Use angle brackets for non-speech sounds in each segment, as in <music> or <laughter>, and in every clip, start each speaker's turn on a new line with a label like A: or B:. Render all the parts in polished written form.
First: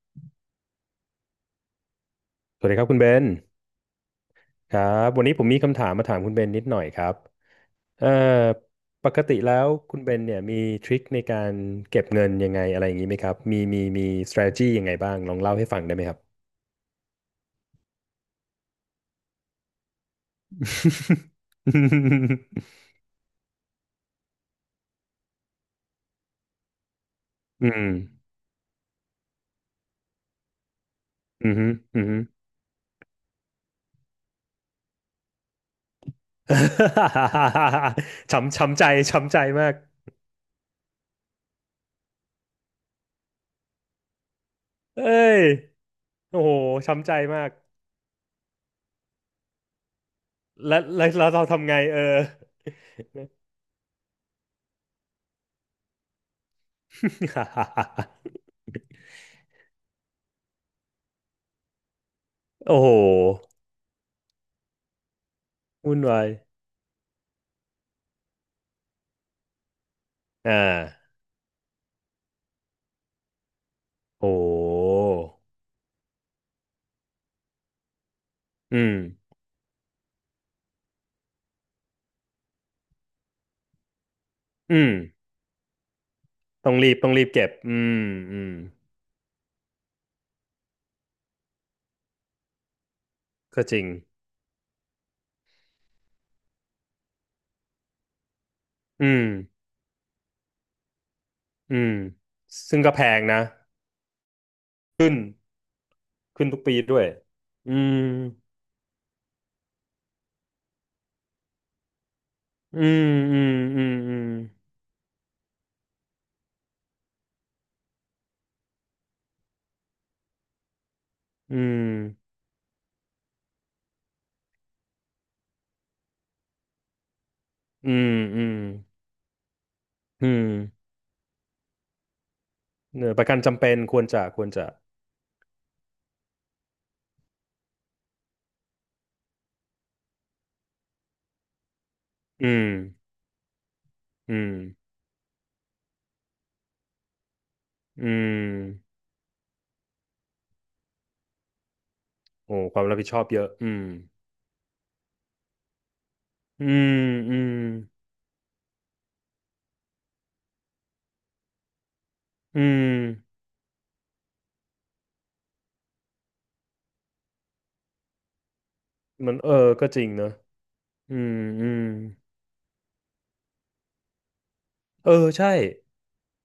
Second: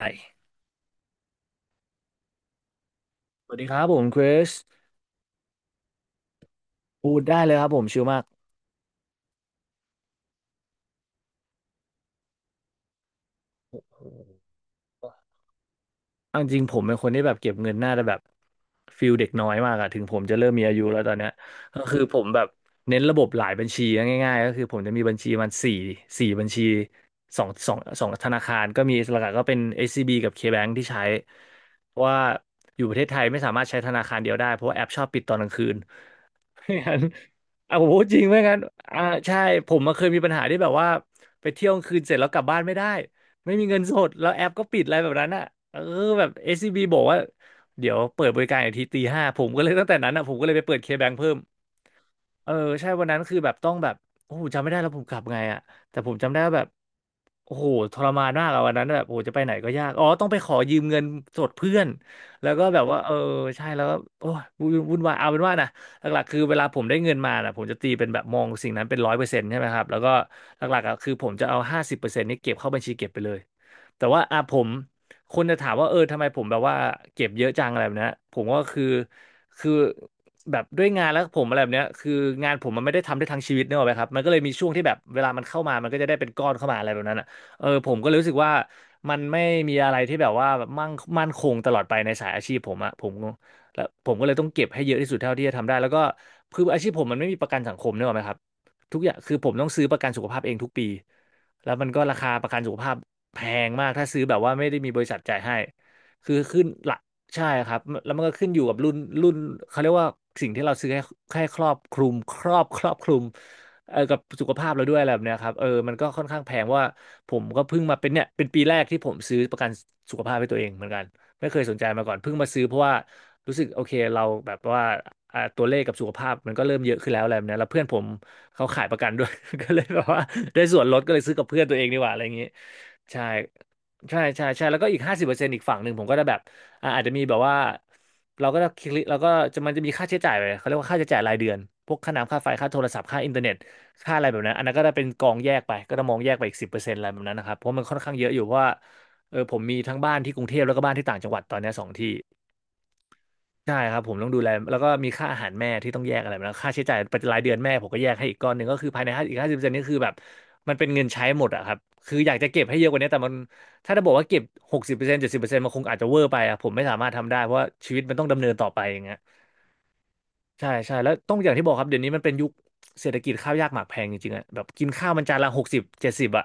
A: ไป
B: สวัสดีครับคุณเบน
A: สวัสดีครับผมคริส
B: ครับ วันนี้ผมมีคำถามมาถามคุณเบนนิดหน่อยครั
A: พู
B: บ
A: ดได้เลยครับผมชิล
B: เอ่อ
A: มาก
B: ปกติแล้วคุณเบนเนี่ยมีทริคในการเก็บเงินยังไงอะไรอย่างนี้ไหมครับมี strategy ยังไงบ้าง ลองเล่าให้ฟังได้ไหมครับ
A: เอาจริงๆผมเป็นคนที่แบบเก็บเงินน่าจะแบบฟิลเด็กน้อยมากอะถึงผมจะเริ่มมีอายุแล้วตอนเนี้ยก็คือผมแบบเน้นระบบหลายบัญชีนะง่ายๆก็คือผมจะมีบัญชีมันสี่บัญชีสอง
B: <laughs> อื
A: สอง
B: ม
A: สองธนาคารก็มีหลักๆก็เป็น SCB กับ KBank ที่ใช้
B: อืม
A: เพ
B: อื
A: ราะ
B: ม
A: ว่าอยู่ประเทศไทยไม่สามารถใช้ธนาคารเดียวได้เพราะว่าแอปชอบปิดตอนกลางคืน ไม่งั้นอ่ะผมพูดจริง
B: <laughs>
A: ไม่งั้
B: ช้ำ
A: น
B: ช้ำใจ
A: อ่า
B: ช้ำ
A: ใช่
B: ใจ
A: ผ
B: มาก
A: มมาเคยมีปัญหาที่แบบว่าไปเที่ยวกลางคืนเสร็จแล้วกลับบ้านไม่ได้ไม่มีเงินสดแล้วแอปก็ปิดอะไร
B: เอ้
A: แบบนั้น
B: ย
A: อ่ะเออแบบ
B: โอ้โห
A: SCB บอก
B: ช้ำใจ
A: ว่า
B: มาก
A: เดี๋ยวเปิดบริการอีกทีตีห้าผมก็เลยตั้งแต่นั้นอ่ะผมก็เลยไปเปิ
B: แล้
A: ด
B: ว
A: เค
B: แล้
A: แบ
B: ว
A: ง
B: แล้
A: เพิ่
B: ว
A: ม
B: เราทำไงเออ
A: เออใช่วันนั้นคือแบบต้องแบบโอ้โหจำไม่ได้แล้วผมกลับไงอ่ะแต่ผมจำได้ว่าแบบโอ้โหทรมานมากอะวันนั้นแบบโอ้โหจะไปไหนก็ยากอ๋อต้องไปขอยืมเงินสดเพื่อนแล้วก็
B: <laughs> โอ้
A: แบบ
B: โห
A: ว่าเออใช่แล้วก็โอ้ยวุ่นวนวายเอาเป็นว่านะ
B: วุ่น
A: หลั
B: วา
A: ก
B: ย
A: ๆคือเวลาผมได้เงินมาน่ะผมจะตีเป็นแบบมองสิ่งนั้นเป็น100%ใช่ไหมครับแล้วก็
B: อ่
A: หลักๆอ่ะ
B: า
A: คือผมจะเอาห้าสิบเปอร์เซ็นต์นี้เก็บเข้าบัญชีเก็บไปเลยแต่ว่า
B: โอ
A: อ่ะผม
B: ้
A: คนจะถามว่าเออทำไมผมแบบว่าเก็บเยอะจังอะไรแบบเนี้ยผมก็
B: อื
A: คือ
B: ม
A: คือแบบด้วยงานแล้วผมอะไรแบบเนี้ยคืองานผมมันไม่ได้ทำได้ทั้งชีวิตเนกอะไหมครับมันก็เลยมีช่วง
B: อื
A: ที่แบ
B: ม
A: บเวลามันเข้ามามันก็จะได้เป็นก้อนเข้า
B: ต้อ
A: มา
B: ง
A: อะไร
B: รีบ
A: แบบ
B: ต้อง
A: นั้น
B: รี
A: อ่ะ
B: บเก็บ
A: เออผมก็เลยรู้สึก
B: อื
A: ว่า
B: ม
A: มันไม่มีอะไรที่แบบว่ามั่งมั่นคงตลอดไปในสายอาชีพผมอ่ะผม
B: ก็จริ
A: แล้ว
B: ง
A: ผมก็เลยต้องเก็บให้เยอะที่สุดเท่าที่จะทำได้แล้วก็คืออาชีพผมมันไม่มีประกันสังคมเนกอะไหมครับทุก
B: อื
A: อย่าง
B: ม
A: คือผมต้องซื้อประกันสุขภาพเองทุกปีแล้ว
B: อื
A: มัน
B: ม
A: ก็ราคาประกันสุข
B: ซึ่งก็
A: ภาพ
B: แพงนะ
A: แพงมากถ้าซื้อแบบว่าไม่ได้มีบริ
B: ขึ้น
A: ษัทจ่ายให้คือ
B: ขึ้นทุ
A: ขึ้
B: ก
A: น
B: ปี
A: ห
B: ด้
A: ละ
B: วย
A: ใช่ค
B: อื
A: รับ
B: ม
A: แล้วมันก็ขึ้นอยู่กับรุ่นเขาเรียกว่าสิ่งที่เราซื้อให้ให้ครอบคลุมค
B: อื
A: รอบค
B: ม
A: ลุม
B: อืมอืม
A: เออ
B: อื
A: กับ
B: ม
A: สุขภาพเราด้วยอะไรแบบเนี้ยครับเออมันก็ค่อนข้างแพงว่าผมก็เพิ่งมาเป็นเนี่ยเป็นปีแรกที่ผมซื้อประกันสุขภาพให้ตัวเองเหมือนกันไม่เคยสนใจมาก่อนเพิ่งมาซื้อเพราะว่า รู้สึกโอเคเราแบบว่าอ่าตัวเลขกับสุขภาพมันก็เริ่มเยอะขึ้นแล้วอะไรแบบเนี้ยแล้วเพื่อน
B: อื
A: ผม
B: มอืม
A: เขา
B: อื
A: ขายป
B: ม
A: ระกัน <laughs> ด้วย <laughs> ก็เลยแบบว่า
B: อืม
A: ได้ส่วนลดก็เลยซื้อกับเพื่อนตัวเองดีกว่าอะไรอย่างงี้
B: เออป
A: ใช่
B: ระกันจำเป็นควร
A: ใช่
B: จะค
A: ใช่
B: วร
A: ใช่
B: จะ
A: แล้วก็อีกห้าสิบเปอร์เซ็นต์อีกฝั่งหนึ่งผมก็ได้แบบอ่าอาจจะมีแบบว่าเราก็ได้คลิกเราก็จะมันจะมีค่าใช้จ่ายไปเขาเรียกว่าค่าใช้จ่ายรายเดือนพวกค่าน้ำค่า
B: อื
A: ไฟ
B: ม
A: ค่าโทรศัพท์ค่าอินเทอร์เน็ตค่าอะไร
B: อื
A: แบบนั้
B: ม
A: นอันนั้นก็ได้เป็นกองแยกไปก็จะมองแยกไปอีกสิบเปอร์เซ็นต์อะไรแบบนั้นนะครับเพราะมันค่อน
B: อื
A: ข้างเยอะอยู่เพราะว่า
B: ม
A: เออผมมีทั้งบ้านที่กรุงเทพแล้วก็บ้านที่ต่างจังหวัดตอนเนี้ยสองที่
B: โอ้ความรับผิดชอบเยอะ
A: ใช่ครับผมต้องดูแลแล้วก็มีค่าอาหารแม่ที่ต้องแยกอะไรมาแล้ว
B: อื
A: ค่าใช้
B: ม
A: จ่ายประจำ
B: อื
A: รายเดื
B: ม
A: อนแม่ผมก็แยกให้อีกก้อนหนึ่งก็คือภายในห้าสิบเปอร์เซ็นต์นี่คือแบบมันเป็นเงินใช้หมดอะครับคืออยากจะ
B: อื
A: เก็บให้เยอะกว่านี้แต่มัน
B: ม
A: ถ้าจะบอกว่าเก็บ60%70%มันคงอาจจะเวอร์ไปอะผมไม่สามารถทำได้เพราะว่าชีวิตมันต้องดำเนินต่อไปอย่างเงี้ย
B: มันเออก็จริงเนอะ
A: ใช่ใช่แล้ว
B: อื
A: ต้
B: ม
A: องอย่างที่
B: อื
A: บอก
B: ม
A: ครับเดี๋ยวนี้มันเป็นยุคเศรษฐกิจข้าวยากหมากแพงจริงๆอะแบบกินข้า
B: เอ
A: วมัน
B: อ
A: จานละ
B: ใช่
A: หกสิบเจ็ดสิบอะ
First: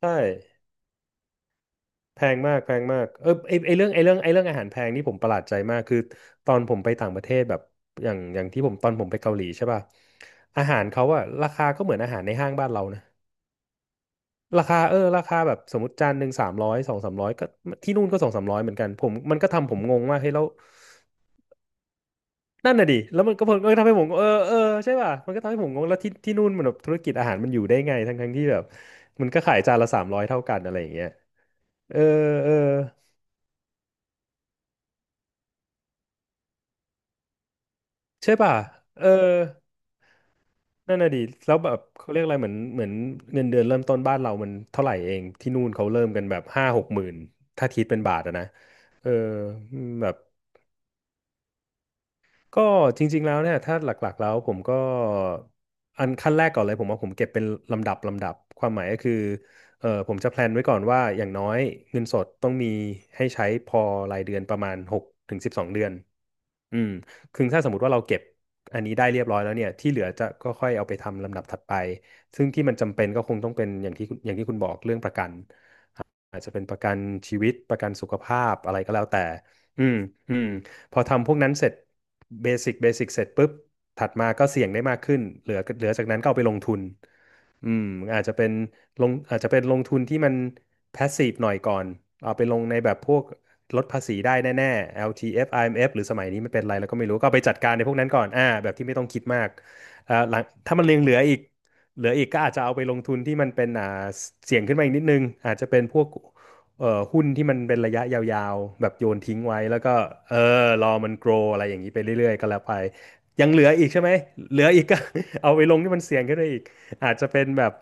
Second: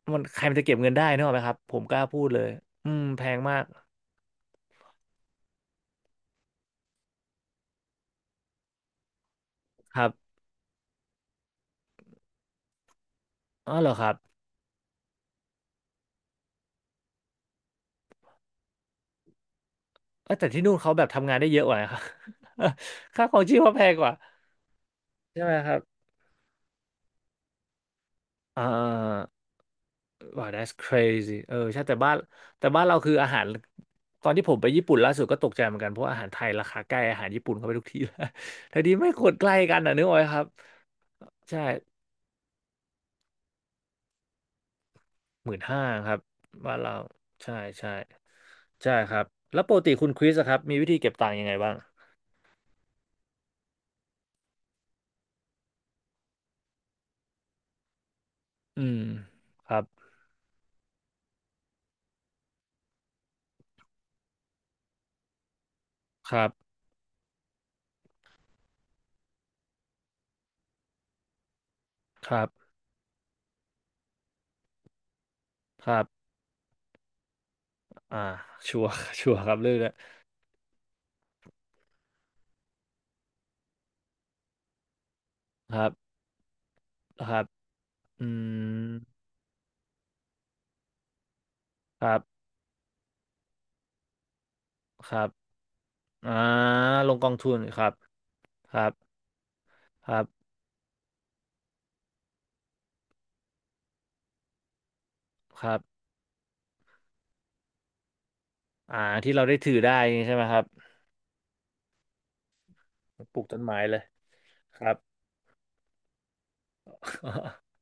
B: ใช่
A: มันใครมันจะเก็บเงินได้นึกออกไหมครับผมกล้า
B: แพ
A: พูด
B: ง
A: เลย
B: มากแพง
A: อื
B: มา
A: ม
B: ก
A: แพ
B: เออ
A: ง
B: ไอ
A: มาก
B: ไอเรื่องไอเรื่องไอเรื่องอาหารแพงนี่ผมประหลาดใจมากคือตอนผมไปต่างประเทศแบบอย่างที่ผมตอนผมไปเกาหลีใช่ป่ะ
A: ครับ
B: อาหารเขาอะราคาก็เหมือนอาหารในห้างบ้านเรานะ
A: อ๋อเหรอครับ
B: ราคาเออราคาแบบสมมติจานหนึ่งสามร้อยสองสามร้อยก็ที่นู่นก็สองสามร้อยเหมือนกันผมมันก็ทำผมงงว่า
A: เอ
B: เฮ้ย
A: อ
B: แล้ว
A: แต่ที่นู่นเขาแบบทำงานได้เยอะกว่าครับ
B: นั่นน่ะดิ
A: <laughs>
B: แล้ว
A: ค่า
B: มั
A: ข
B: น
A: อง
B: ก็ผ
A: ชีพ
B: ลก็
A: เขาแพ
B: ทำ
A: ง
B: ให้ผ
A: ก
B: ม
A: ว่า
B: งงเออเออใช่ป่ะมันก็
A: ใช่ไห
B: ทำ
A: ม
B: ให้ผ
A: ค
B: ม
A: รั
B: ง
A: บ
B: งแล้วที่ที่นู่นมันแบบธุรกิจอาหารมันอยู่ได้ไงทั้งที่แบ
A: อ่
B: บมั
A: า
B: นก็ขายจานละสามร้อยเท่า
A: ว้าว
B: กันอะ
A: that's
B: ไรอย่างเงี้ย
A: crazy เออใช่แต่
B: เออ
A: บ้าน
B: เออ
A: แต่บ้านเราคืออาหารตอนที่ผมไปญี่ปุ่นล่าสุดก็ตกใจเหมือนกันเพราะอาหารไทยราคาใกล้อาหารญี่ปุ่นเข้าไปทุกทีแล้ว
B: ใช่ป่ะ
A: <laughs> แต่ดี
B: เออ
A: ไม่ควรใกล้กันอ่ะนึกออกไหมครับ
B: นั่นน่ะดิแล้ว
A: ใช่
B: แบบเขาเรียกอะไรเหมือนเงินเดือนเริ่มต้นบ้านเรามันเท่าไหร่เอง
A: ห
B: ที่
A: มื่น
B: นู่น
A: ห้า
B: เขาเริ่
A: ค
B: ม
A: รับ
B: กันแบบห้า
A: บ้าน
B: หก
A: เรา
B: หมื่น
A: ใช่
B: ถ้าคิด
A: ใช่
B: เป็นบาทอะนะ
A: ใช่
B: เอ
A: ค
B: อ
A: รับแล้วปกติคุ
B: แบ
A: ณ
B: บ
A: คริสอะครับมีวิธีเก็บตังค์ยังไงบ้าง
B: ก็จริงๆแล้วเนี่ยถ้าหลักๆแล้วผมก็อันขั้นแรกก่อนเลยผมว่าผมเก็บเป็นลำดับความห
A: อื
B: มายก็
A: ม
B: คือ
A: ครับ
B: เออผมจะแพลนไว้ก่อนว่าอย่างน้อยเงินสดต้องมีให้ใช้พอรายเดือนประมาณหกถึงสิบสองเดือน
A: ครับ
B: อืมคือถ้าสมมติว่าเราเก็บอันนี้ได้เรียบร้อยแล้วเนี่ยที่เหลือจะก็ค่อยเอาไปทำลำดับถัดไป
A: ครั
B: ซึ่งที่
A: บ
B: มันจำเป็นก็คงต้องเป็นอย่างที่คุณบอกเรื่องประกัน
A: ครับ
B: อาจจะเป็นประกันชีวิตประกันสุข
A: อ่า
B: ภาพอะ
A: ชั
B: ไร
A: วร์
B: ก็แล้วแต่
A: <laughs> ชัวร์ครับเรื่อง
B: อื
A: เนี้ย
B: ม อืม พอทำพวกนั้นเสร็จเบสิกเสร็จปุ๊บ ถัดมาก็เสี่ยงได้มากขึ้นเหลือ
A: ค
B: เห
A: รั
B: ลือจาก
A: บ
B: นั้นก็เอาไปลงทุน
A: ครับ
B: อืมอาจ
A: อื
B: จะเป็น
A: ม
B: ลงอาจจะเป็นลงทุนที่มัน passive หน่อยก่อน
A: ครับ
B: เอาไปลงในแบบพวกลดภาษีได้แน่ๆ
A: ครับ
B: LTF IMF หรือสมัย
A: อ่า
B: นี้มันเป็นอะไรแล้วก็ไม่
A: ล
B: รู้
A: งก
B: ก็
A: อง
B: เอาไป
A: ทุ
B: จัด
A: น
B: การ
A: ค
B: ใน
A: รั
B: พ
A: บ
B: วกนั้นก่อนอ่าแบ
A: ค
B: บ
A: รั
B: ที่
A: บ
B: ไม่ต้องคิดมาก
A: ค
B: อ่า
A: รับ
B: หลังถ้ามันยังเหลืออีกก็อาจจะเอาไปลงทุนที่มันเป็นอ่าเสี่ยงขึ้นมาอีกนิดนึงอาจ
A: ค
B: จะ
A: รั
B: เป็
A: บ
B: นพวกเอ่อหุ้นที่มันเป็นระยะยาวๆแบบ
A: อ่า
B: โยน
A: ที่
B: ทิ้ง
A: เราได้
B: ไว้
A: ถือ
B: แล้วก็
A: ได้ใช่
B: เออ
A: ไหมครับ
B: รอมัน grow อะไรอย่างนี้ไปเรื่อยๆก็แล้วไป
A: ปลู
B: ยั
A: ก
B: ง
A: ต้
B: เห
A: น
B: ลือ
A: ไม้
B: อีก
A: เล
B: ใช่
A: ย
B: ไหมเหลือ
A: ค
B: อีก
A: รับ
B: ก็ <laughs> เอาไปลงที่มันเสี่ยงขึ้นไปอีก อาจจะเป็น
A: <laughs>
B: แบบ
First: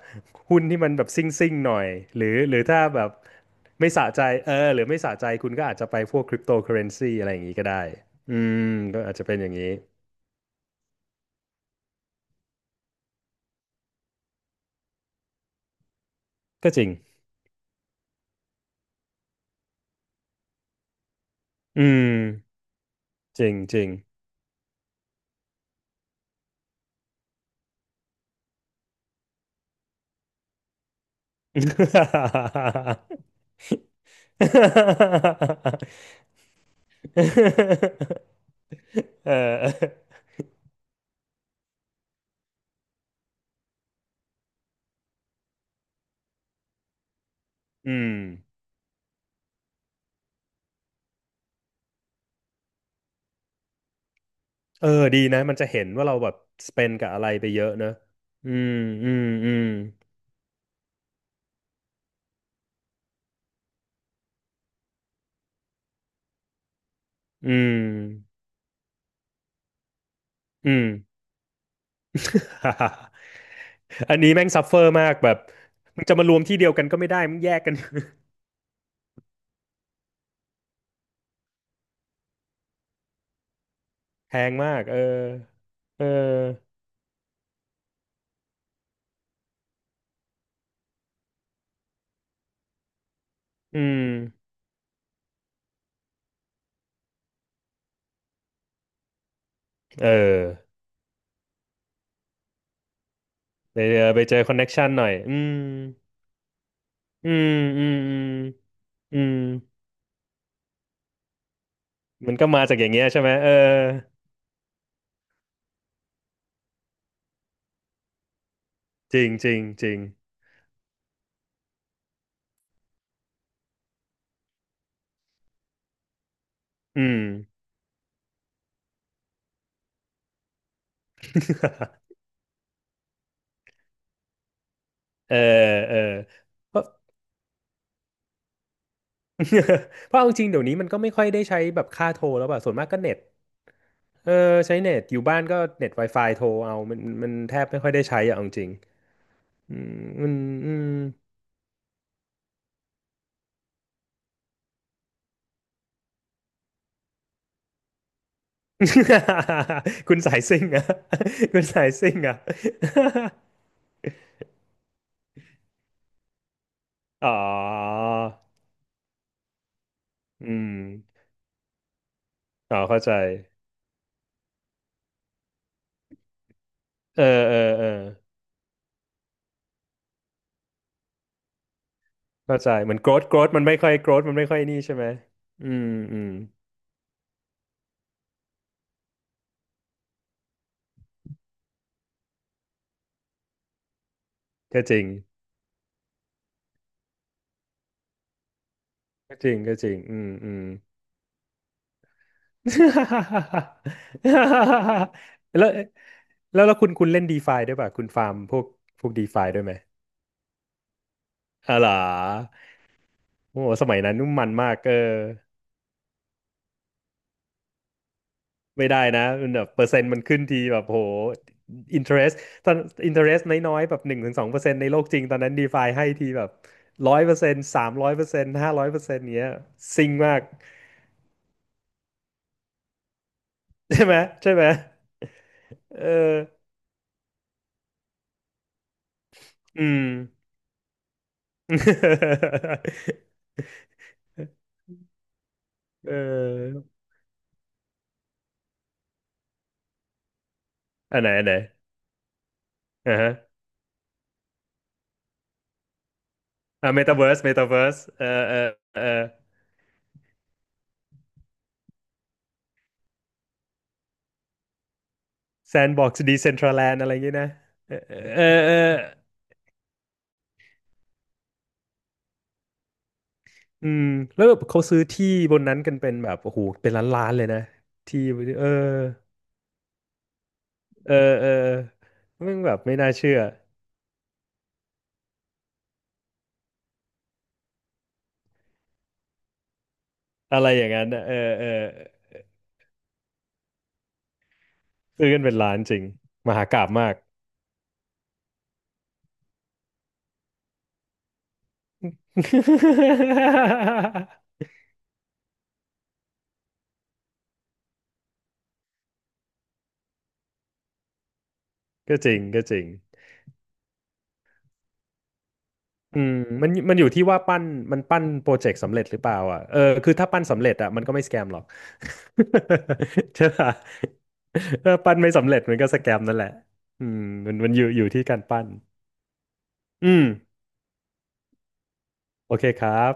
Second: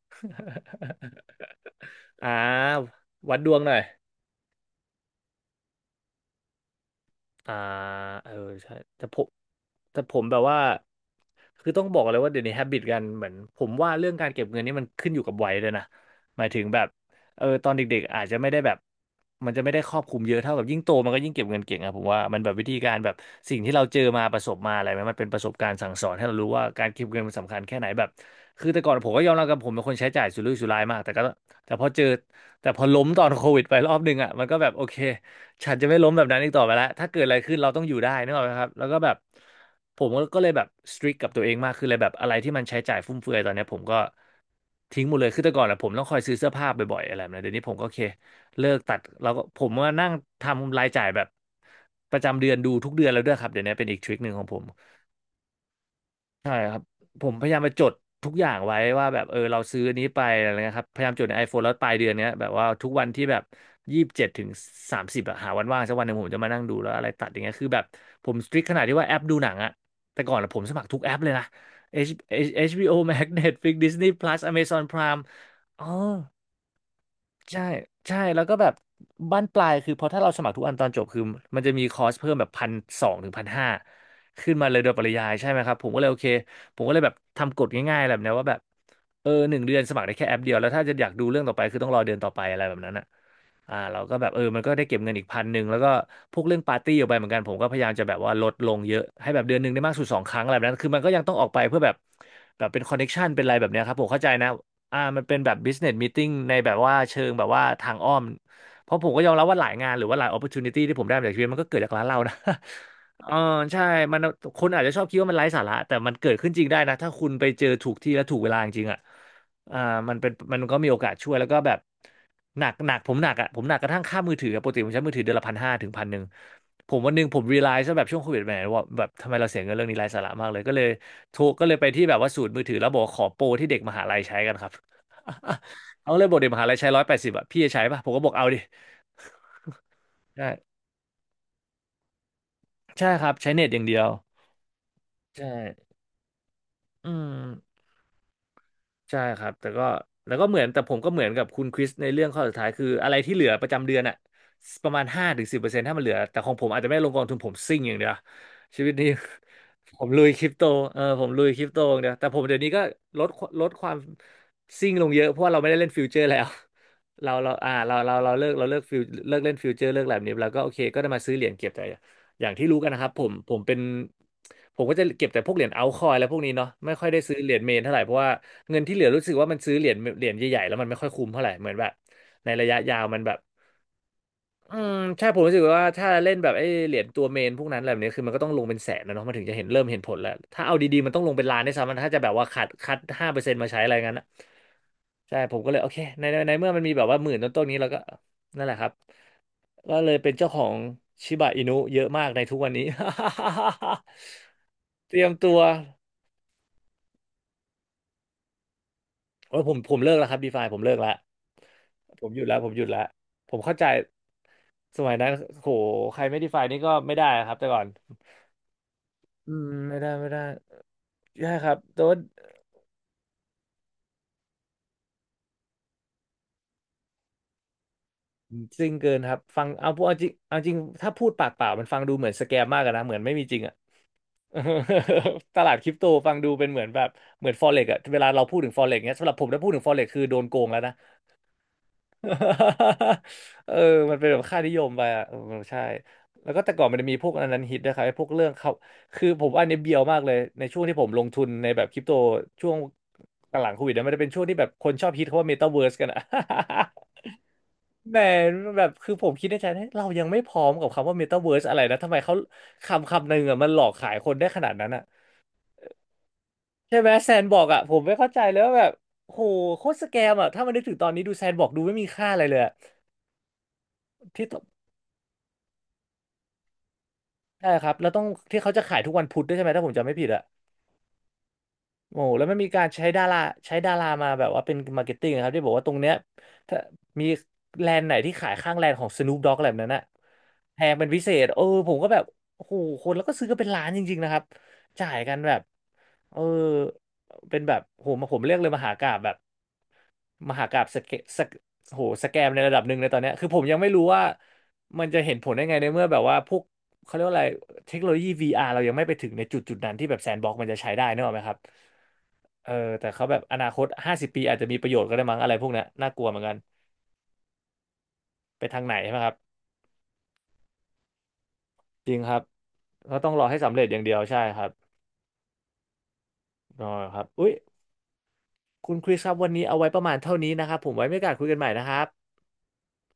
B: หุ้นที่มันแบบซิ่งซิ่งหน่อยหรื
A: อ่
B: อหรือถ้า
A: า
B: แบบ
A: วัดดวงหน่อย
B: ไม่สะใจเออหรือไม่สะใจคุณก็อาจจะไปพวกคริปโตเคอเรนซีอะไรอย่าง
A: อ่า
B: นี้ก็ได้
A: เออ
B: อืม
A: ใช่
B: ก็
A: แต่
B: อา
A: ผ
B: จจะ
A: ม
B: เป็นอย่างนี้
A: แต่ผมแบบว่าคือต้องบอกเลยว่าเดี๋ยวนี้ฮ a บิตกันเหมือนผมว่าเรื่องการเก็บเงินนี่มันขึ้นอยู่กับวัยด้วยนะหมายถึง
B: ก็
A: แบ
B: จริ
A: บ
B: ง
A: เออตอนเด็กๆอาจจะไม่ได้แบบมันจะไม่ได้ครอบคลุมเยอะเท่าแบบยิ่งโตมันก็ยิ่งเก็บเงินเก่ง
B: อื
A: อะผม
B: ม
A: ว่ามันแบบวิธีการแบบ
B: จริง
A: สิ่งที่
B: จ
A: เรา
B: ริง
A: เจอมาประสบมาอะไรไหมมันเป็นประสบการณ์สั่งสอนให้เรารู้ว่าการเก็บเงินมันสำคัญแค่ไหนแบบคือแต่ก่อนผมก็ยอมรับกับผมเป็นคนใช้จ่ายสุรุ่ยสุร่ายมากแต่ก็แต่พอเจอแต่พอล้มตอนโควิดไปรอบนึงอะมันก็แบบโอเค ฉัน
B: <laughs>
A: จะไม่ล้มแบบนั้นอีกต่อไปแล้ว ถ้าเกิดอะไรขึ้นเราต้องอยู่ได้นึกออกไหมครับแล้วก็แบบ
B: เอ
A: ผ
B: อ
A: มก็เลยแบบสตริกกับตัวเองมากขึ้นเลยแบบอะไรที่มันใช้จ่ายฟุ่มเฟือยตอนเนี้ยผมก็ทิ้งหมดเลยคือแต่ก่อนอะผมต้องคอยซื้อเสื้อผ้าบ่อยๆอะไรแบบนี้เดี๋ยวนี้ผมก็โอ
B: อื
A: เค
B: ม
A: เลิกตัดแล้วก็ผมว่านั่งทำรายจ่ายแบบประจำเดือนดูทุกเดือนแล้วด้วยครับเดี๋ยวนี้เป็นอีกทริคหนึ่งของผม
B: เออดีนะมันจะเห็นว่าเราแบบ
A: ใช่
B: ส
A: ครั
B: เป
A: บ
B: นกับอะ
A: ผ
B: ไร
A: มพ
B: ไป
A: ยายา
B: เย
A: ม
B: อะ
A: มาจ
B: เนอะ
A: ดทุกอ
B: อื
A: ย่าง
B: ม
A: ไว้ว่า
B: อื
A: แบ
B: ม
A: บเออ
B: อื
A: เรา
B: ม
A: ซื้ออันนี้ไปอะไรเงี้ยครับพยายามจดใน iPhone แล้วปลายเดือนเนี้ยแบบว่าทุกวันที่แบบ27-30อะหาวันว่างสักวันหนึ่งผมจะมานั่งดูแล้วอะไรตัดอย่าง
B: อื
A: เงี้ยคือ
B: ม
A: แบบผมสตริกขนาดที่ว่าแอปดูหนังอะแต่ก่อนอะผมส
B: อื
A: มัค
B: ม
A: รทุกแอปเลยนะ H HBO Max Netflix Disney
B: <laughs> อันนี้
A: Plus
B: แม่งซัฟเฟ
A: Amazon
B: อร์มาก
A: Prime
B: แบบ
A: อ๋อ
B: มึงจะมารวมที่เดียวกันก็ไม่ได้มึงแย
A: ใช่
B: กกัน
A: ใช่ แล้วก็แบบบ้านปลายคือเพราะถ้าเราสมัครทุกอันตอนจบคือมันจะมีคอร์สเพิ่มแบบ1,200-1,500
B: <laughs> แพ
A: ขึ้
B: ง
A: นมา
B: มา
A: เลย
B: ก
A: โดย
B: เออ
A: ปริยายใช่ไหมครับผมก็
B: เอ
A: เล
B: อ
A: ยโอเคผมก็เลยแบบทำกฎง่ายๆแบบเนี้ยว่าแบบเออหนึ่งเดือนสมัครได้แค่แอปเดียวแล้วถ้าจะอยากดูเรื่องต่อไปคือต้องรอเดือนต่อไปอะไรแบบนั้นอ่ะอ่า
B: อื
A: เรา
B: ม
A: ก็แบบเออมันก็ได้เก็บเงินอีกพันหนึ่งแล้วก็พวกเรื่องปาร์ตี้ออกไปเหมือนกันผมก็พยายามจะแบบว่าลดลงเยอะให้แบบเดือนหนึ่งได้มากสุด
B: เอ
A: 2 ครั้ง
B: อ
A: อะไรแบบนั้นคือมันก็ยังต้องออกไปเพื่อแบบแบบเป็นคอนเน็กชันเป็นอะไรแบบ
B: ไป
A: เนี้ยครับ
B: เจ
A: ผ
B: อ
A: ม
B: ไป
A: เข้าใจ
B: เจอ
A: นะ
B: คอนเน็กชัน
A: อ่า
B: หน่อย
A: มันเป็นแบบ business meeting ในแบบว่าเชิ
B: อื
A: งแบบ
B: ม
A: ว่า
B: อื
A: ทา
B: ม
A: งอ้อ
B: อื
A: ม
B: ม
A: เพราะผม
B: อื
A: ก็ยอม
B: ม
A: รับว่าหลายงานหรือว่าหลาย opportunity ที่ผมได้มาจากชีวิตมันก็เกิดจากร้านเรา
B: มั
A: นะ
B: นก็มาจากอย่างเงี้ย
A: <laughs>
B: ใช่ไห
A: เอ
B: ม
A: อ
B: เออ
A: ใช่มันคนอาจจะชอบคิดว่ามันไร้สาระแต่มันเกิดขึ้นจริงได้นะถ้าคุณไปเจอถูกที่และถูกเวลาจริงๆอ่ะ
B: จริงจริง
A: อ่า
B: จริง
A: มันเป็นมันก็มีโอกาสช่วยแล้วก็แบบหนักหนักผมหนักอ่ะผมหนักกระทั่งค่ามือถืออะปกติผมใช้มือถือเดือนละ1,500-1,100ผม
B: อื
A: วันห
B: ม
A: นึ่งผม realize ว่าแบบช่วงโควิดแหมว่าแบบทำไมเราเสียเงินเรื่องนี้ไร้สาระมากเลยก็เลยโทรก็เลยไปที่แบ
B: <laughs>
A: บว่าศูนย์มือถือแล้วบอกว่าขอโปรที่เด็กมหาลัยใช้กันครับ
B: เออเออ
A: <laughs> เขาเลยบอกเด็มหา
B: เพ
A: ลัย
B: ราะ
A: ใช้180อะพี่จะใช้ป่ะผมก็บอกเอาดิ
B: <laughs> เพราะเอาจริ
A: ใช่
B: งเดี๋ยวนี้มันก็ไม่ค่อยได้ใช้แบบค่าโทรแล้วป่ะส่วนมากก็
A: ใช่
B: เน็ต
A: ครับใช้เน็ตอย่างเดียว
B: เออใช้เน็ตอยู่บ้าน
A: ใช่
B: ก็เน็ต Wi-Fi โทรเอามัน
A: อื
B: มันแทบ
A: ม
B: ไม่ค่อยได้ใช้อะเอาจริง
A: ใช่ครับแต่
B: ๆอื
A: ก็
B: มมั
A: แล้
B: น
A: วก็เหมือน
B: อื
A: แต่
B: ม
A: ผมก็เหมือนกับคุณคริสในเรื่องข้อสุดท้ายคืออะไรที่เหลือประจำเดือนอะประมาณ5-10%ถ้ามันเหลือ แต่ของผมอาจจะไม่ลงกองทุนผมซิ่งอย่างเดียวชีวิตนี้ <laughs> ผม
B: <laughs> คุณ
A: ลุย
B: สา
A: ค
B: ย
A: ริป
B: ซิ่
A: โต
B: งอะ
A: เออผมลุย
B: <laughs>
A: ค
B: คุ
A: ริ
B: ณ
A: ปโต
B: สาย
A: อย่างเดียว
B: ซิ่ง
A: แต่ผ
B: อะ
A: มเดี๋ยวนี้ก็ลดลดความซิ่งลงเยอะ เพราะว่าเราไม่ได้เล่นฟิวเจอร์แล้ว
B: <laughs> อ๋
A: เรา
B: อ
A: เราอ่าเราเราเราเลิกเราเลิกฟิวเลิกเล่นฟิวเจอร์เลิกอะไรแบบนี้
B: อื
A: แล้วก็โอ
B: ม
A: เคก็ได้มาซื้อเหรียญเก็บแต่ อย่างที่
B: อ๋
A: รู้
B: อ
A: กันนะ
B: เข้า
A: ครั
B: ใจ
A: บผมเป็นผมก็จะเก็บแต่พวกเหรียญเอาท์คอยน์และพวกนี้เนาะไม่ค่อยได้
B: เออ
A: ซื้อเหรี
B: เออ
A: ยญเมน
B: เออ
A: เท่าไหร่เพราะว่าเงินที่เหลือรู้สึกว่ามันซื้อเหรียญใหญ่ๆแล้วมันไม่ค่อยคุ้มเท่าไหร่เหมือนแบบใน
B: เข้า
A: ระ
B: ใจ
A: ยะ
B: เหมื
A: ยา
B: อน
A: วมัน
B: growth
A: แบบ
B: growth มันไม่ค่อย growth มันไม่ค่อย
A: อื
B: นี่
A: ม
B: ใช่ไหม
A: ใช่ผมรู้สึก
B: อื
A: ว่า
B: ม
A: ถ้า
B: อืม
A: เล่นแบบไอ้เหรียญตัวเมนพวกนั้นอะไรแบบนี้คือมันก็ต้องลงเป็นแสนนะเนาะมันถึงจะเห็นเริ่มเห็นผลแล้วถ้าเอาดีๆมันต้องลงเป็นล้านได้วยซ้ำมันถ้าจะแบบว่าคัด5%มาใช้อะไรงั้นอะ
B: ก็จริง
A: ใช่ผมก็เลยโอเคในเมื่อมันมีแบบว่าหมื่นต้นๆนี้เราก็นั่นแหละครับ
B: ก็จริงก็จริ
A: ก็
B: ง
A: เลย
B: อืม
A: เป็นเจ้า
B: อื
A: ขอ
B: ม
A: งชิบะอินุเยอะมากในทุกวันนี้ <laughs>
B: <laughs>
A: เตรียมตัว
B: แล้วแล้วแล้วคุณเล่นดีฟาด้วยป่ะคุณฟาร์มพวกดีฟา
A: โอ้
B: ด้ว
A: ย
B: ย
A: ผ
B: ไหม
A: มผมเลิกแล้วครับดีฟาผมเลิกแล้ว
B: อ๋อเหรอ
A: ผมหยุดแล้วผม
B: โอ้โห
A: เข้าใจ
B: สมัยนั้นนุ่มมันมากเออ
A: สมัยนั้นโหใครไม่ดีไฟนี่ก็ไม่ได้ครับแต่ก่อน
B: ไม่ได้นะมั
A: อื
B: นแบ
A: ม
B: บเปอร์
A: ไม่
B: เซ็น
A: ได้
B: ต์มัน
A: ไม่
B: ขึ้
A: ได้
B: นทีแบบโห
A: ใช่ครับ
B: อิ
A: แต่
B: นเทอ
A: ว่า
B: ร์เรสตอนอินเทอร์เรสน้อยๆแบบหนึ่งถึงสองเปอร์เซ็นต์ในโลกจริงตอนนั้นดีฟาให้ทีแบบร้อยเปอร์เซ็นต์สามร้อยเปอร์เซ็นต์ห้า
A: จ
B: ร้อ
A: ริ
B: ย
A: ง
B: เปอร์
A: เกิ
B: เซ็
A: น
B: นต์
A: ครับ
B: เนี้ย
A: ฟังเอาพูด
B: ซิง
A: เอาจริง
B: มาก
A: เอาจริงถ้าพูดปากเปล่ามันฟังดูเหมือนสแกมมากอะนะเหมือนไม่มีจริงอะ
B: <laughs> ใช่ไหมใช่ไหม
A: <laughs> ตลาดคริป
B: เอ
A: โต
B: อ
A: ฟังดูเป็นเหมือนแบบเหมือนฟอเร็กอะเวลาเราพูดถึงฟอเร็กเนี้ยสำหรับผมถ้าพูดถึ
B: อื
A: งฟอ
B: ม
A: เร็กคือโดนโกงแล้วนะ <laughs> เออมันเป็นแบบค่านิ
B: <laughs>
A: ยมไปอ่ะเออใช่
B: เอ
A: แล้วก็แต่ก่อน
B: อ
A: มันจะมีพวกอันนั้นฮิตนะครับไอ้พวกเรื่องเขา คือผมว่าอันนี้เบียวมากเลยในช่วงที่ผม
B: อั
A: ล
B: น
A: ง
B: ไหน
A: ทุ
B: อัน
A: น
B: ไหน
A: ในแบบคริปโตช่วง
B: อ่าฮะ
A: หลังโควิดนะมันจะเป็นช่วงที่แบบคนชอบฮิตเขาว่าเมตาเวิร์สกันอ่ะ
B: อ่า
A: <laughs>
B: เมตาเวิร์ส
A: แหมแบบ
B: เอ่
A: คือผมคิ
B: อ
A: ดในใจนะเรายังไม่พร้อมกับคำว่าเมตาเวิร์สอะไรนะทำไมเขาคำหนึ่งอ่ะมันหลอกขายคนได้ขนาดนั้นอ่ะ
B: แซนด์บ็อกซ์ดีเซนทรัลแลน
A: ใช่
B: ด์อะ
A: ไหม
B: ไรอย่าง
A: แซ
B: งี้
A: น
B: นะ
A: บอกอ่ะผ
B: เออ
A: มไม่เข้าใจ
B: เอ
A: เล
B: อ
A: ย
B: เอ
A: ว่า
B: อ
A: แบบโหโคตรสแกมอ่ะถ้ามันนึกถึงตอนนี้ดูแซนบอกดูไม่มีค่าอะไรเลยอะ
B: อืมแล้ว
A: ที่
B: แบบเขาซื้อที่บนนั้นกันเป็นแบบโอ้โหเป็นล้านล้านเลยนะ
A: ใช่ครับ แล้ว
B: ที่
A: ต้องที่
B: เออ
A: เขาจะขายทุกวันพุธด้วยใช่ไหม ถ้าผมจำไม่ผิดอะ
B: เออเออ
A: โอ้แล้ว
B: มึ
A: มั
B: ง
A: นมี
B: แบบ
A: การ
B: ไม่
A: ใช้
B: น่า
A: ดา
B: เชื่
A: รา
B: อ
A: ใช้ดารามาแบบว่าเป็นมาร์เก็ตติ้งครับที่บอกว่าตรงเนี้ยถ้ามีแลนด์ไหนที่ขายข้างแลนด์ของ Snoop Dogg อะไรแบบนั้นน่ะ
B: อะไร
A: แพ
B: อย่าง
A: ง
B: นั้
A: เป็
B: น
A: นพิ
B: นะ
A: เศ
B: เอ
A: ษ
B: อ
A: เออ
B: เออ
A: ผมก็แบบโอ้โหคนแล้วก็ซื้อกันเป็นล้านจริงๆนะครับ จ่าย
B: ซื้อ
A: กัน
B: กัน
A: แบ
B: เป็น
A: บ
B: ล้านจริง
A: เออ
B: มหากาพย์มาก
A: เป็นแบบผมเรียกเลยมหากาพย์แบบมหากาพย์สเกสเกโหสแกมในระดับหนึ่งในตอนเนี้ยคือผมยังไม่รู้ว่า
B: <laughs>
A: มันจะเห็นผลได้ไงในเมื่อแบบว่าพวกเขาเรียกว่าอะไรเทคโนโลยี VR เรายังไม่ไปถึงในจุดนั้นที่แบบแซนด์บ็อกมันจะใช้ได้นึกออกไหมครับ
B: ก็จริงก็
A: เออ
B: จริง
A: แต่เขาแบบอนาคต50 ปีอาจจะมีประโยชน์ก็ได้มั้งอะไรพวกเนี้ยน่าก
B: อื
A: ลัว
B: ม
A: เหมือนกัน
B: มันมันอยู่ที่ว่าปั้นมันปั้นโปร
A: ไป
B: เจก
A: ทา
B: ต์
A: งไหน
B: สำเร็จ
A: ใช่
B: ห
A: ไหม
B: รือเป
A: ครับ
B: ล่าอ่ะเออคือถ้าปั้นสำเร็จอ่ะมันก็ไม่สแกมหรอก
A: จริงครับเขาต้อง
B: <laughs>
A: ร
B: ใช่
A: อให้
B: ป่ะ
A: สำเร็จอย่างเดียวใช่ครับ
B: ถ้าปั้นไม่สำเร็จมันก็สแกมนั่นแหละ
A: รอ
B: อื
A: ค
B: ม
A: รับอุ้
B: มั
A: ย
B: นมันอยู่ที่การปั้น
A: คุณคริสครับวันนี้เอาไว้ประ
B: อื
A: มาณ
B: ม
A: เท่านี้นะครับผมไว้มีโอกาสคุยกันใหม่นะครับ
B: โอเคครับ